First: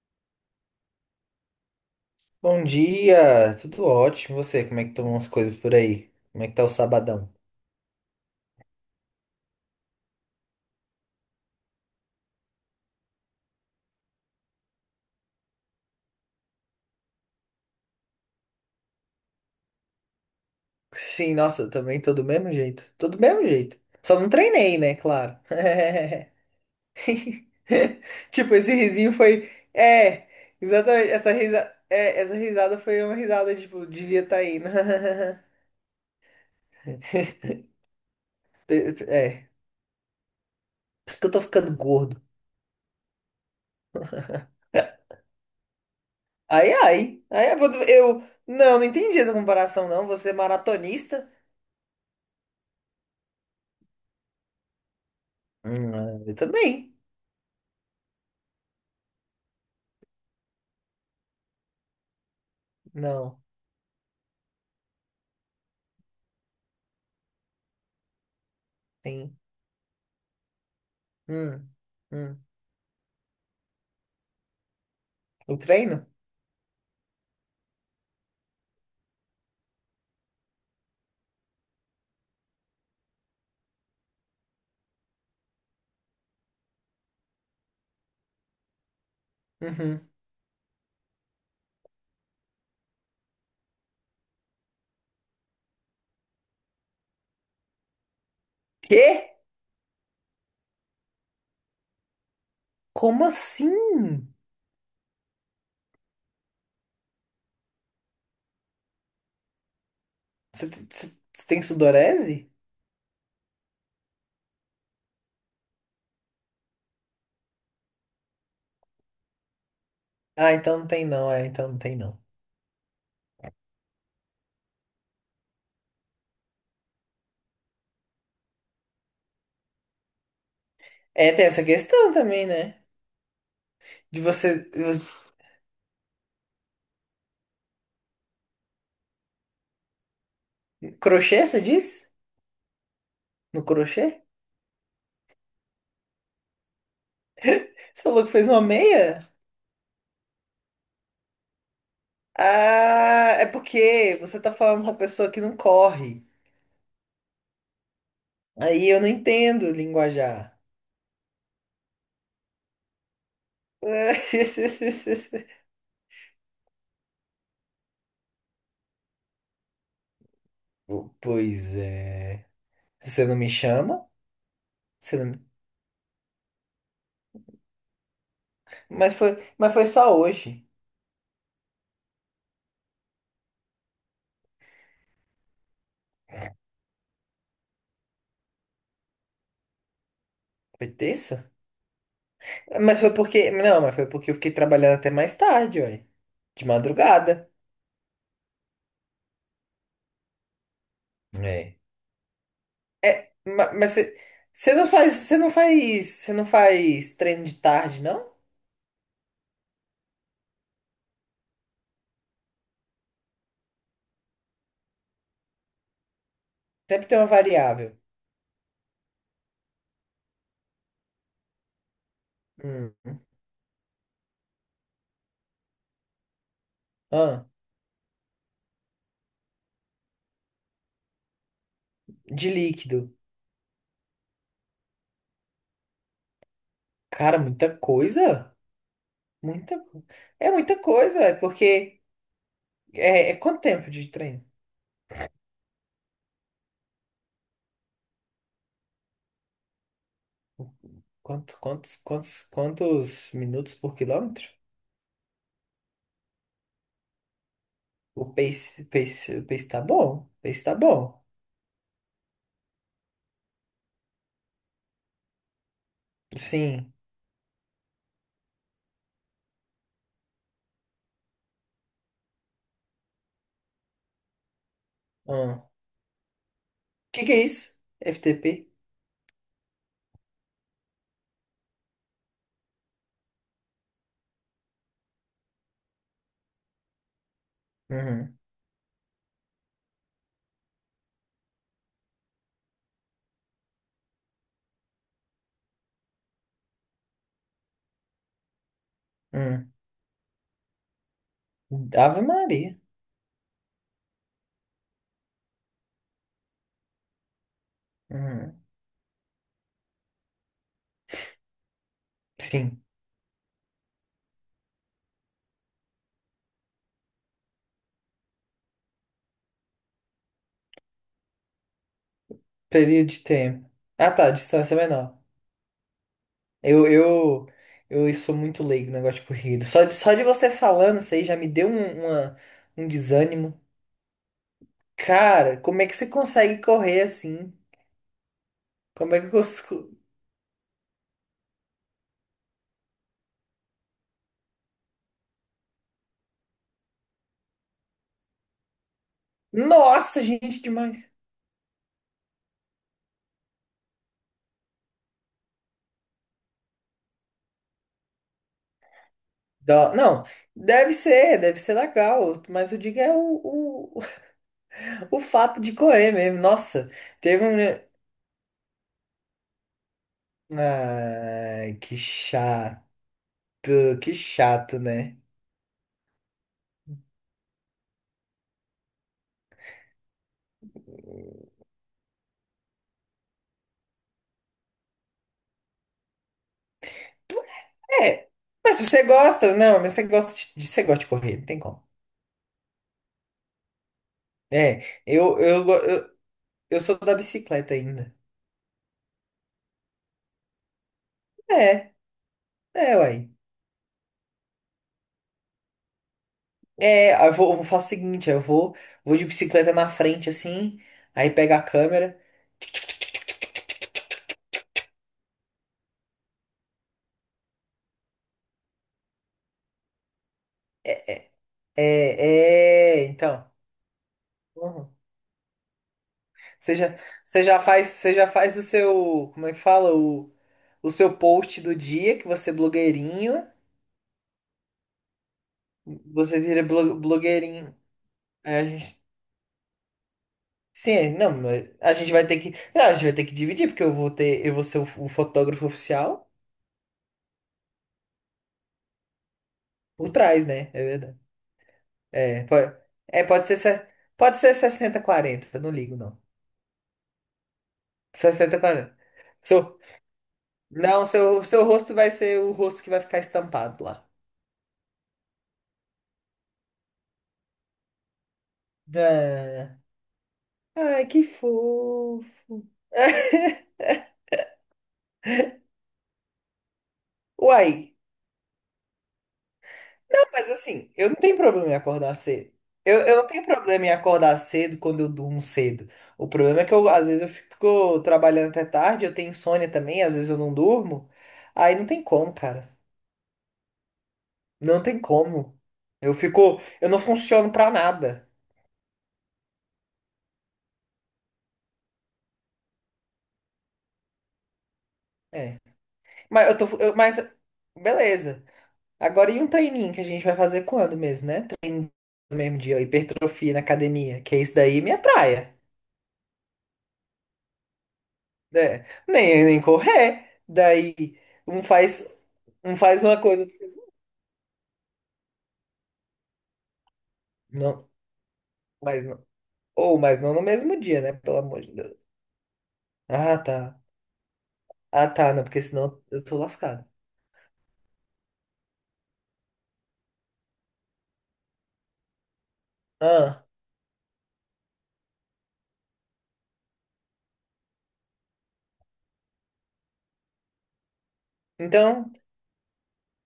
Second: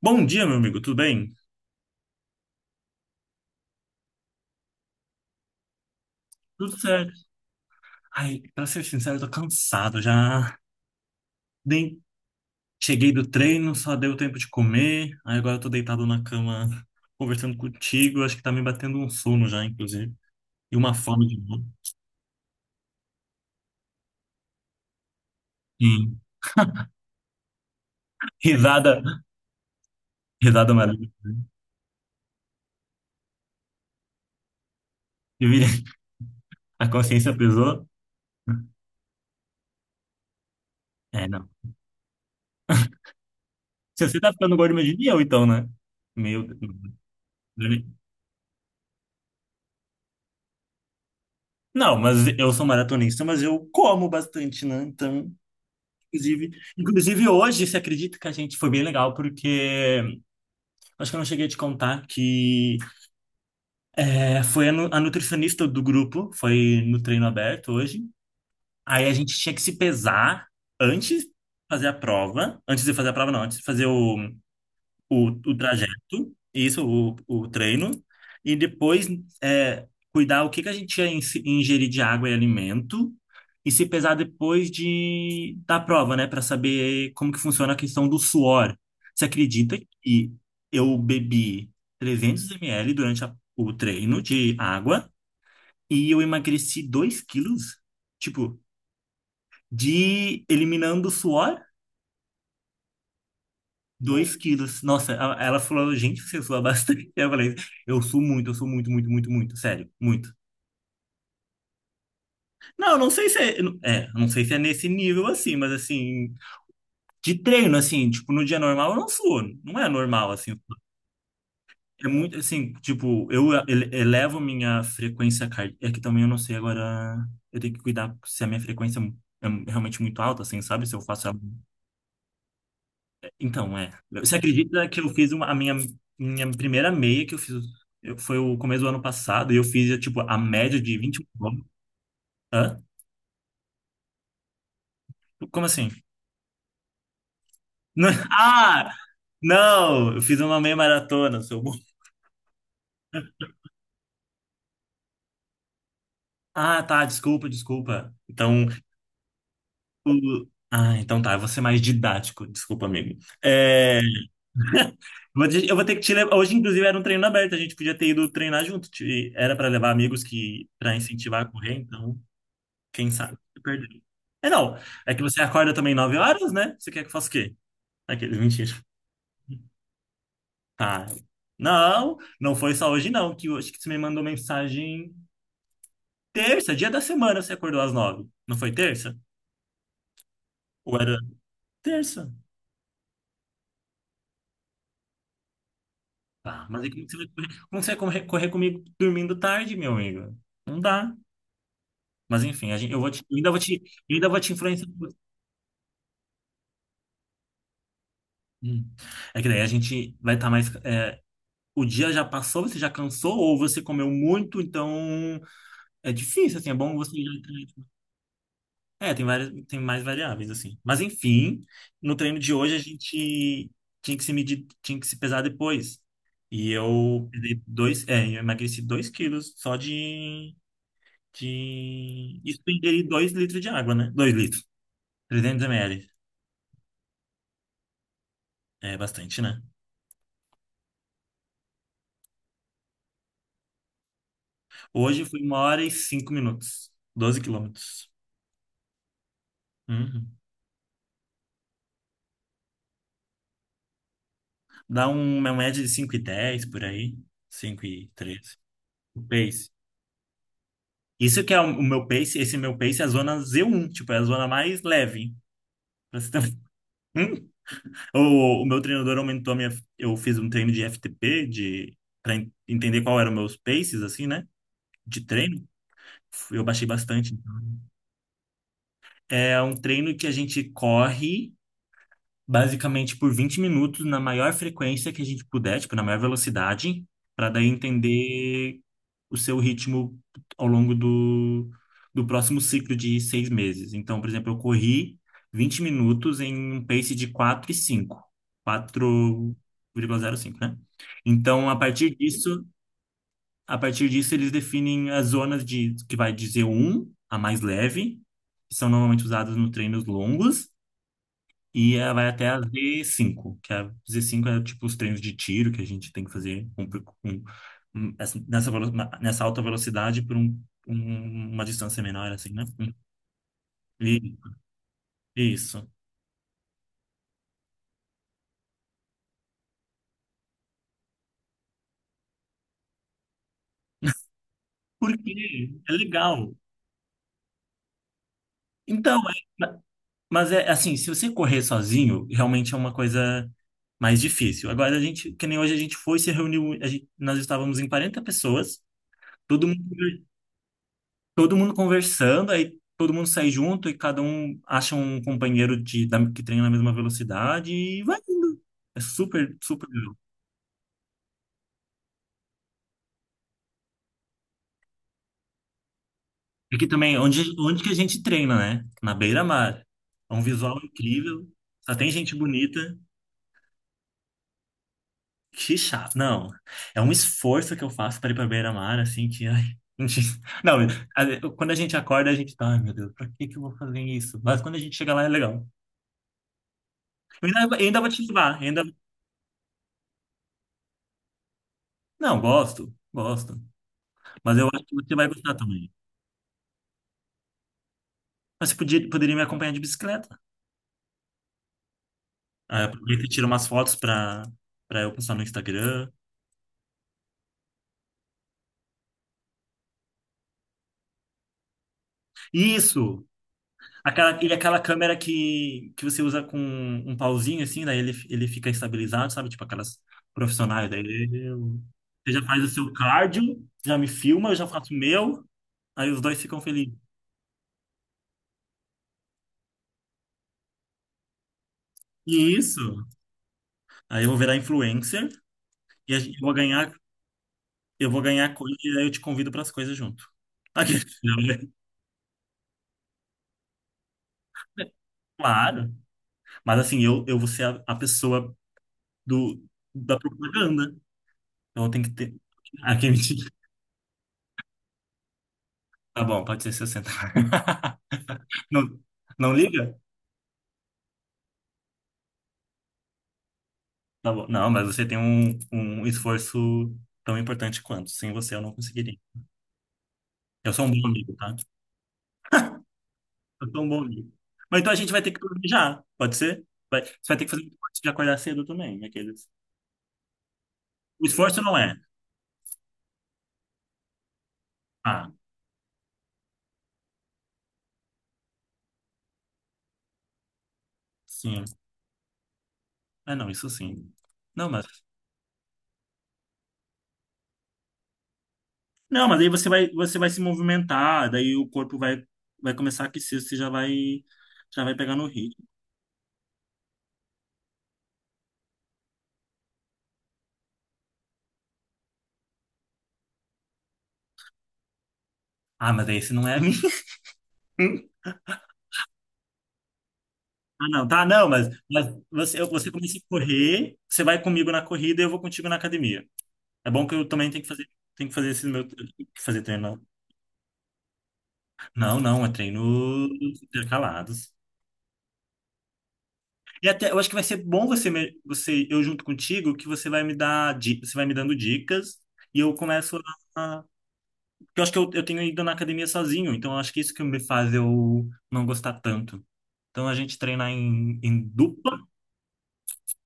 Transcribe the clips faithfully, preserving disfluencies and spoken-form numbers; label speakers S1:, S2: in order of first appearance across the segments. S1: Bom dia, meu amigo, tudo bem?
S2: Bom dia, tudo ótimo. E você, como é que estão as coisas por aí? Como é que tá o
S1: Tudo certo.
S2: sabadão?
S1: Ai, pra ser sincero, eu tô cansado já. Nem cheguei do treino, só deu tempo de comer. Aí agora eu tô deitado na cama conversando contigo. Acho que tá me batendo um sono já, inclusive. E uma fome
S2: Sim,
S1: de
S2: nossa,
S1: novo.
S2: eu também tô do mesmo jeito. Tô do mesmo jeito. Só não treinei, né? Claro.
S1: Sim.
S2: Tipo, esse
S1: Risada,
S2: risinho foi. É,
S1: risada
S2: exatamente. Essa
S1: maravilhosa.
S2: risa... é, essa risada foi uma risada, tipo, devia estar tá indo.
S1: Eu vi- A consciência pesou.
S2: Pe- pe- É, por isso que
S1: É,
S2: eu tô
S1: não.
S2: ficando gordo.
S1: Se você tá ficando gordo, imagine eu, então, né? Meu Deus.
S2: Ai, ai. Ai, eu. eu- Não, não entendi essa comparação, não. Você é maratonista?
S1: Não, mas eu sou maratonista, mas eu como bastante, né? Então.
S2: Hum, eu
S1: Inclusive,
S2: também.
S1: inclusive hoje, você acredita que a gente foi bem legal, porque acho que eu não cheguei a te contar que
S2: Não.
S1: é, foi a, nu- a nutricionista do grupo, foi no treino aberto hoje. Aí a
S2: Tem.
S1: gente tinha que se pesar antes de
S2: Hum,
S1: fazer a
S2: hum.
S1: prova. Antes de fazer a prova, não, antes de fazer o, o, o
S2: O treino?
S1: trajeto, isso, o, o treino, e depois é, cuidar o que que a gente ia ins- ingerir de água e alimento, e se pesar depois de, da prova, né, para saber como que funciona a questão do suor. Você acredita
S2: Uhum.
S1: que eu bebi trezentos mililitros durante a- o treino de água e eu emagreci dois quilos? Tipo,
S2: Quê?
S1: de eliminando o suor?
S2: Como assim?
S1: Dois quilos. Nossa, a- ela falou, gente, você sua bastante. Eu falei, eu suo muito, eu suo muito, muito, muito, muito, sério, muito.
S2: Você te- você- você tem sudorese?
S1: Não, eu não sei se é, é, eu não sei se é nesse nível assim, mas assim, de treino, assim, tipo, no dia normal eu não suo, não é normal,
S2: Ah,
S1: assim.
S2: então não tem não, é, então não tem
S1: É
S2: não.
S1: muito, assim, tipo, eu ele- elevo minha frequência cardíaca, é que também eu não sei agora, eu tenho que cuidar se a minha frequência é é realmente muito alta, assim, sabe? Se eu faço
S2: É, tem essa questão também, né?
S1: Então, é.
S2: De
S1: Você
S2: você,
S1: acredita que eu
S2: você-
S1: fiz uma, a minha, minha primeira meia que eu fiz eu- foi o começo do ano passado e eu fiz, tipo, a média de vinte e um
S2: Crochê, você
S1: quilômetros?
S2: disse?
S1: Hã?
S2: No crochê?
S1: Como assim?
S2: Você
S1: Não-
S2: falou que fez uma
S1: Ah!
S2: meia?
S1: Não! Eu fiz uma meia maratona, seu burro.
S2: Ah, é porque você tá falando com uma pessoa que não corre.
S1: Ah, tá. Desculpa, desculpa. Então,
S2: Aí eu não entendo
S1: o-
S2: linguajar.
S1: Ah, então tá. Eu vou ser mais didático. Desculpa, amigo. É... Vou te- Eu vou ter que te levar. Hoje, inclusive, era um treino aberto. A gente podia ter ido treinar junto. Te- Era para levar amigos que para incentivar a correr,
S2: Pois
S1: então.
S2: é.
S1: Quem
S2: Você não
S1: sabe?
S2: me
S1: Eu perdi.
S2: chama?
S1: É não, é que
S2: Você não...
S1: você acorda também nove horas, né? Você quer que eu faça o quê? Aqueles, mentira.
S2: Mas foi, mas foi só hoje.
S1: Ah, não, não foi só hoje não, que hoje que você me mandou mensagem terça, dia da semana você acordou às nove. Não foi terça?
S2: Foi
S1: Ou era
S2: terça?
S1: terça?
S2: Mas foi porque. Não, mas foi porque eu fiquei trabalhando até mais tarde, ué. De
S1: Ah, mas aí como que você vai correr,
S2: madrugada.
S1: como você vai correr, correr comigo dormindo tarde, meu amigo? Não dá.
S2: É.
S1: Mas enfim, a gente, eu vou te,
S2: É,
S1: eu ainda vou
S2: ma-
S1: te,
S2: mas
S1: eu
S2: você
S1: ainda vou te
S2: você não
S1: influenciar.
S2: faz. Você não faz. Você não faz treino de tarde, não?
S1: Hum. É que daí a gente vai estar mais. É, o dia já passou, você já cansou, ou você comeu muito, então. É difícil, assim, é bom
S2: Sempre
S1: você
S2: tem uma
S1: já entrar.
S2: variável.
S1: É, tem várias, tem mais variáveis, assim. Mas enfim, no treino de hoje a
S2: Hum.
S1: gente tinha que se medir, tinha que se pesar depois. E eu
S2: Ah,
S1: perdi dois, é, eu emagreci dois quilos só de, de...
S2: de
S1: Isso eu ingeri
S2: líquido.
S1: dois litros de água, né? Dois litros, trezentos ml.
S2: Cara, muita coisa.
S1: É bastante, né?
S2: Muita coisa. É muita coisa, é porque. É, é quanto tempo de treino?
S1: Hoje foi uma hora e cinco minutos, doze quilômetros. Uhum.
S2: Quanto, quantos, quantos, quantos minutos por quilômetro?
S1: Dá um- uma média de cinco e dez por aí, cinco e
S2: O
S1: treze.
S2: pace,
S1: O
S2: pace, o pace
S1: pace.
S2: tá bom. O pace tá bom.
S1: Isso que é o, o meu pace, esse meu pace é a zona Z um, tipo, é a zona mais leve. Pra você ter uma-
S2: Sim.
S1: Hum? O, o meu treinador aumentou a minha. Eu fiz um treino de F T P, de, para entender qual eram meus paces, assim, né? De treino.
S2: Ah,
S1: Eu baixei
S2: Que que
S1: bastante.
S2: é isso? F T P?
S1: É um treino que a gente corre, basicamente por vinte minutos na maior frequência que a gente puder, tipo, na maior velocidade, para daí
S2: Uhum,
S1: entender o seu ritmo ao longo do, do próximo ciclo de seis meses. Então, por exemplo, eu corri vinte minutos em um pace de quatro e cinco, quatro
S2: uhum.
S1: vírgula zero cinco, né? Então, a
S2: Hum.
S1: partir
S2: Ave
S1: disso,
S2: Maria.
S1: a partir disso eles definem as zonas de que vai de z um a mais leve,
S2: Uhum.
S1: que são normalmente usadas nos treinos longos, e ela vai até a
S2: Sim.
S1: z cinco, que a z cinco é tipo os treinos de tiro que a gente tem que fazer com, com- com- hum, essa- nessa, velo- na- nessa alta velocidade por um- um- uma distância menor, assim, né? Hum,
S2: Período de tempo. Ah,
S1: E,
S2: tá, distância é menor.
S1: isso.
S2: Eu, eu, eu sou muito leigo no negócio de corrida. Só de, só de você falando isso aí já me deu um, uma- um desânimo. Cara,
S1: Porque
S2: como é
S1: é
S2: que você
S1: legal.
S2: consegue correr assim? Como
S1: Então,
S2: é que eu
S1: é- ma-
S2: consigo...
S1: mas é assim, se você correr sozinho, realmente é uma coisa mais difícil. Agora, a gente, que nem hoje a gente foi, se reuniu, a gente, nós estávamos em quarenta pessoas, todo mundo
S2: Nossa, gente, demais.
S1: todo mundo conversando, aí todo mundo sai junto e cada um acha um companheiro de, da- que treina na mesma velocidade e vai indo. É super, super
S2: Dó-
S1: legal.
S2: Não, deve ser, deve ser legal, mas eu digo é o, o, o fato de correr mesmo.
S1: E Aqui
S2: Nossa,
S1: também, onde,
S2: teve um.
S1: onde que a gente treina, né? Na beira-mar. É um visual incrível,
S2: Ai,
S1: só
S2: que
S1: tem gente bonita.
S2: chato, que chato, né?
S1: Que chato. Não, é um esforço que eu faço para ir para beira-mar, assim, que, ai, não, não, a- quando a gente acorda, a gente tá, ai meu Deus, pra que que eu vou fazer isso? Mas quando a gente chega lá, é legal. Eu ainda, eu ainda vou te
S2: É,
S1: levar,
S2: mas
S1: ainda.
S2: você gosta, não, mas você gosta de, de- você gosta de correr, não tem como.
S1: Não, gosto, gosto. Mas eu acho que
S2: É,
S1: você vai
S2: eu,
S1: gostar
S2: eu, go-
S1: também.
S2: eu, eu sou da bicicleta ainda.
S1: Mas você podia, poderia me acompanhar de bicicleta.
S2: É,
S1: Aí
S2: é,
S1: aproveita e
S2: uai.
S1: tira umas fotos pra, pra eu postar no Instagram.
S2: É, eu vou, eu faço o seguinte, eu vou, vou de bicicleta na frente, assim, aí pega a câmera.
S1: Isso! Aquela, e aquela câmera que, que você usa com um pauzinho, assim, daí ele, ele fica estabilizado, sabe? Tipo aquelas profissionais. Daí eu- você já
S2: É,
S1: faz o seu
S2: é, então.
S1: cardio, já me filma, eu já faço
S2: Uhum.
S1: o meu. Aí os dois ficam
S2: Você
S1: felizes.
S2: já, você já faz, você já faz o seu, como é que fala? O, o seu post do dia, que você é
S1: Isso!
S2: blogueirinho.
S1: Aí eu vou virar influencer e a gente-
S2: Você
S1: eu vou
S2: vira
S1: ganhar,
S2: blo- blogueirinho.
S1: eu vou ganhar
S2: Aí a
S1: coisa e
S2: gente...
S1: aí eu te convido para as coisas junto. Aqui.
S2: Sim, não, mas a gente vai ter que. Não, a gente vai ter que dividir, porque eu vou ter. Eu vou ser o, o fotógrafo
S1: Claro.
S2: oficial
S1: Mas assim, eu, eu vou ser a, a pessoa do,
S2: por
S1: da
S2: trás, né? É
S1: propaganda.
S2: verdade.
S1: Então eu tenho que ter.
S2: É, pode,
S1: Ah, quem me
S2: é,
S1: diga.
S2: pode ser, se- pode ser sessenta quarenta. Não ligo, não.
S1: Tá bom, pode ser sessenta.
S2: Sessenta quarenta.
S1: Não, não
S2: Seu,
S1: liga?
S2: não, seu, seu rosto vai ser o rosto que vai ficar estampado lá.
S1: Tá bom. Não, mas você tem um, um esforço tão importante quanto. Sem você eu não conseguiria.
S2: Ah,
S1: Eu sou um bom
S2: ai, que
S1: amigo, tá?
S2: fofo.
S1: Eu sou um bom amigo. Mas então a gente vai ter que planejar, pode ser? Vai, você vai ter que fazer um
S2: Uai,
S1: esforço de acordar cedo também, aqueles.
S2: não, mas assim, eu não
S1: O
S2: tenho
S1: esforço
S2: problema em
S1: não é.
S2: acordar cedo. Eu, eu não tenho problema em acordar cedo quando eu
S1: Ah,
S2: durmo cedo. O problema é que eu, às vezes eu fico trabalhando até tarde, eu tenho insônia também, às vezes eu não durmo.
S1: sim.
S2: Aí não tem como, cara.
S1: É, não, isso sim. Não,
S2: Não
S1: mas
S2: tem como. Eu fico, eu não funciono pra nada.
S1: Não, mas aí você vai, você vai se movimentar, daí o corpo vai, vai começar a aquecer, você já vai, já vai pegar no
S2: É.
S1: ritmo.
S2: Mas eu tô, eu- mas beleza. Agora e um treininho que a gente vai fazer quando mesmo, né? No mesmo dia, hipertrofia na academia, que é isso daí, minha praia.
S1: Ah, mas esse não é a minha.
S2: Né? Nem, nem correr.
S1: Ah,
S2: Daí
S1: não, tá, não,
S2: um
S1: mas, mas
S2: faz,
S1: você, eu-
S2: um
S1: você
S2: faz
S1: começa a
S2: uma coisa, outro faz... outra.
S1: correr, você vai comigo na corrida e eu vou contigo na academia. É bom que eu também tenho que
S2: Não,
S1: fazer, tenho que fazer esse meu, que
S2: mas não.
S1: fazer
S2: Ou,
S1: treino.
S2: mas não no mesmo dia, né? Pelo amor de Deus.
S1: Não, não, é treino
S2: Ah, tá.
S1: intercalados.
S2: Ah, tá, não, porque senão eu tô lascado.
S1: E até, eu acho que vai ser bom você, me- você, eu junto contigo, que você vai me dar, di- você vai me dando dicas e eu começo.
S2: Ah,
S1: Porque eu acho que eu, eu tenho ido na academia sozinho, então eu acho que isso que me faz eu não gostar tanto. Então a gente treinar em, em dupla,
S2: então,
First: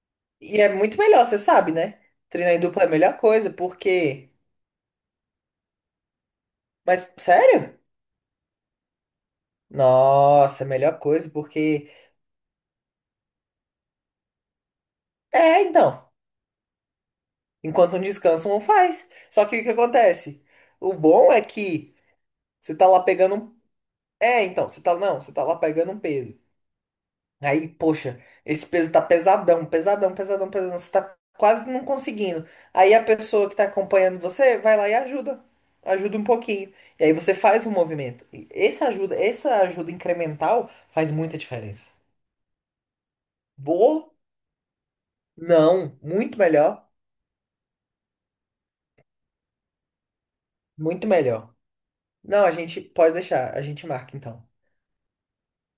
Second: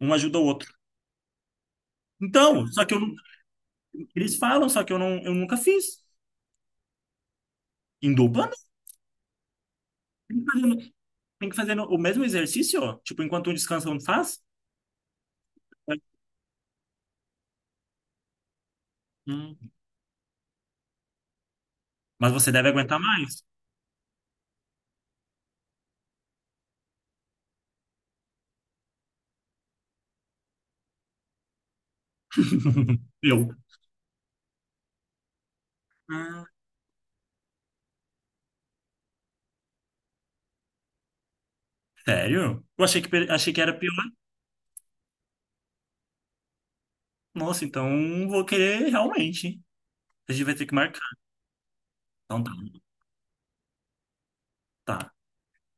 S1: um ajuda o
S2: e é
S1: outro.
S2: muito melhor, você sabe, né? Treinar em
S1: Então,
S2: dupla
S1: só
S2: é a
S1: que eu, nu-
S2: melhor coisa, porque.
S1: eles falam, só que eu, não, eu nunca fiz.
S2: Mas, sério?
S1: Em dupla, não. Tem que
S2: Nossa,
S1: fazer,
S2: é a
S1: no-
S2: melhor coisa,
S1: tem que fazer no-
S2: porque.
S1: o mesmo exercício, ó. Tipo, enquanto um descansa, um faz.
S2: É, então. Enquanto um descansa, um faz. Só que o
S1: Hum,
S2: que acontece? O bom é que
S1: Mas você deve
S2: você tá
S1: aguentar
S2: lá pegando
S1: mais.
S2: um... É, então, você tá, não, você tá lá pegando um peso. Aí, poxa, esse peso tá pesadão, pesadão, pesadão, pesadão. Você tá quase não conseguindo. Aí a
S1: Eu.
S2: pessoa que tá acompanhando você vai lá e ajuda. Ajuda um
S1: Ah,
S2: pouquinho. E aí você faz um movimento. E essa ajuda, essa ajuda incremental faz muita diferença.
S1: sério? Eu achei que, pe- achei que era pior.
S2: Boa? Não, muito melhor,
S1: Nossa, então vou querer realmente. A gente vai ter que marcar.
S2: muito melhor.
S1: Então
S2: Não, a
S1: tá,
S2: gente pode deixar, a gente marca então.
S1: tá.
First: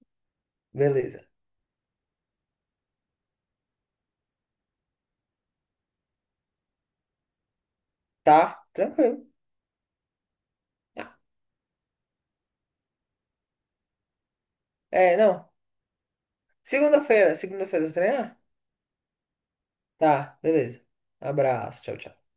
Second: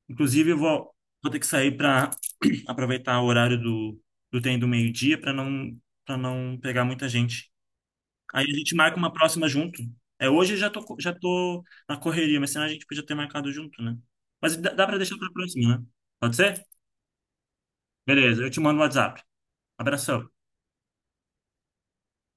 S1: Inclusive, eu vou,
S2: Beleza.
S1: vou ter que sair para aproveitar o horário do, do trem do meio-dia para não, para não pegar muita gente. Aí a
S2: Tá?
S1: gente marca uma
S2: Tranquilo.
S1: próxima junto. É, hoje eu já tô, co- já tô na correria, mas senão a gente podia ter marcado junto, né? Mas dá, dá para deixar
S2: É,
S1: para
S2: não.
S1: próxima, né? Pode ser?
S2: Segunda-feira, segunda-feira você treina?
S1: Beleza, eu te mando o WhatsApp. Abração.
S2: Tá, beleza. Abraço, tchau, tchau.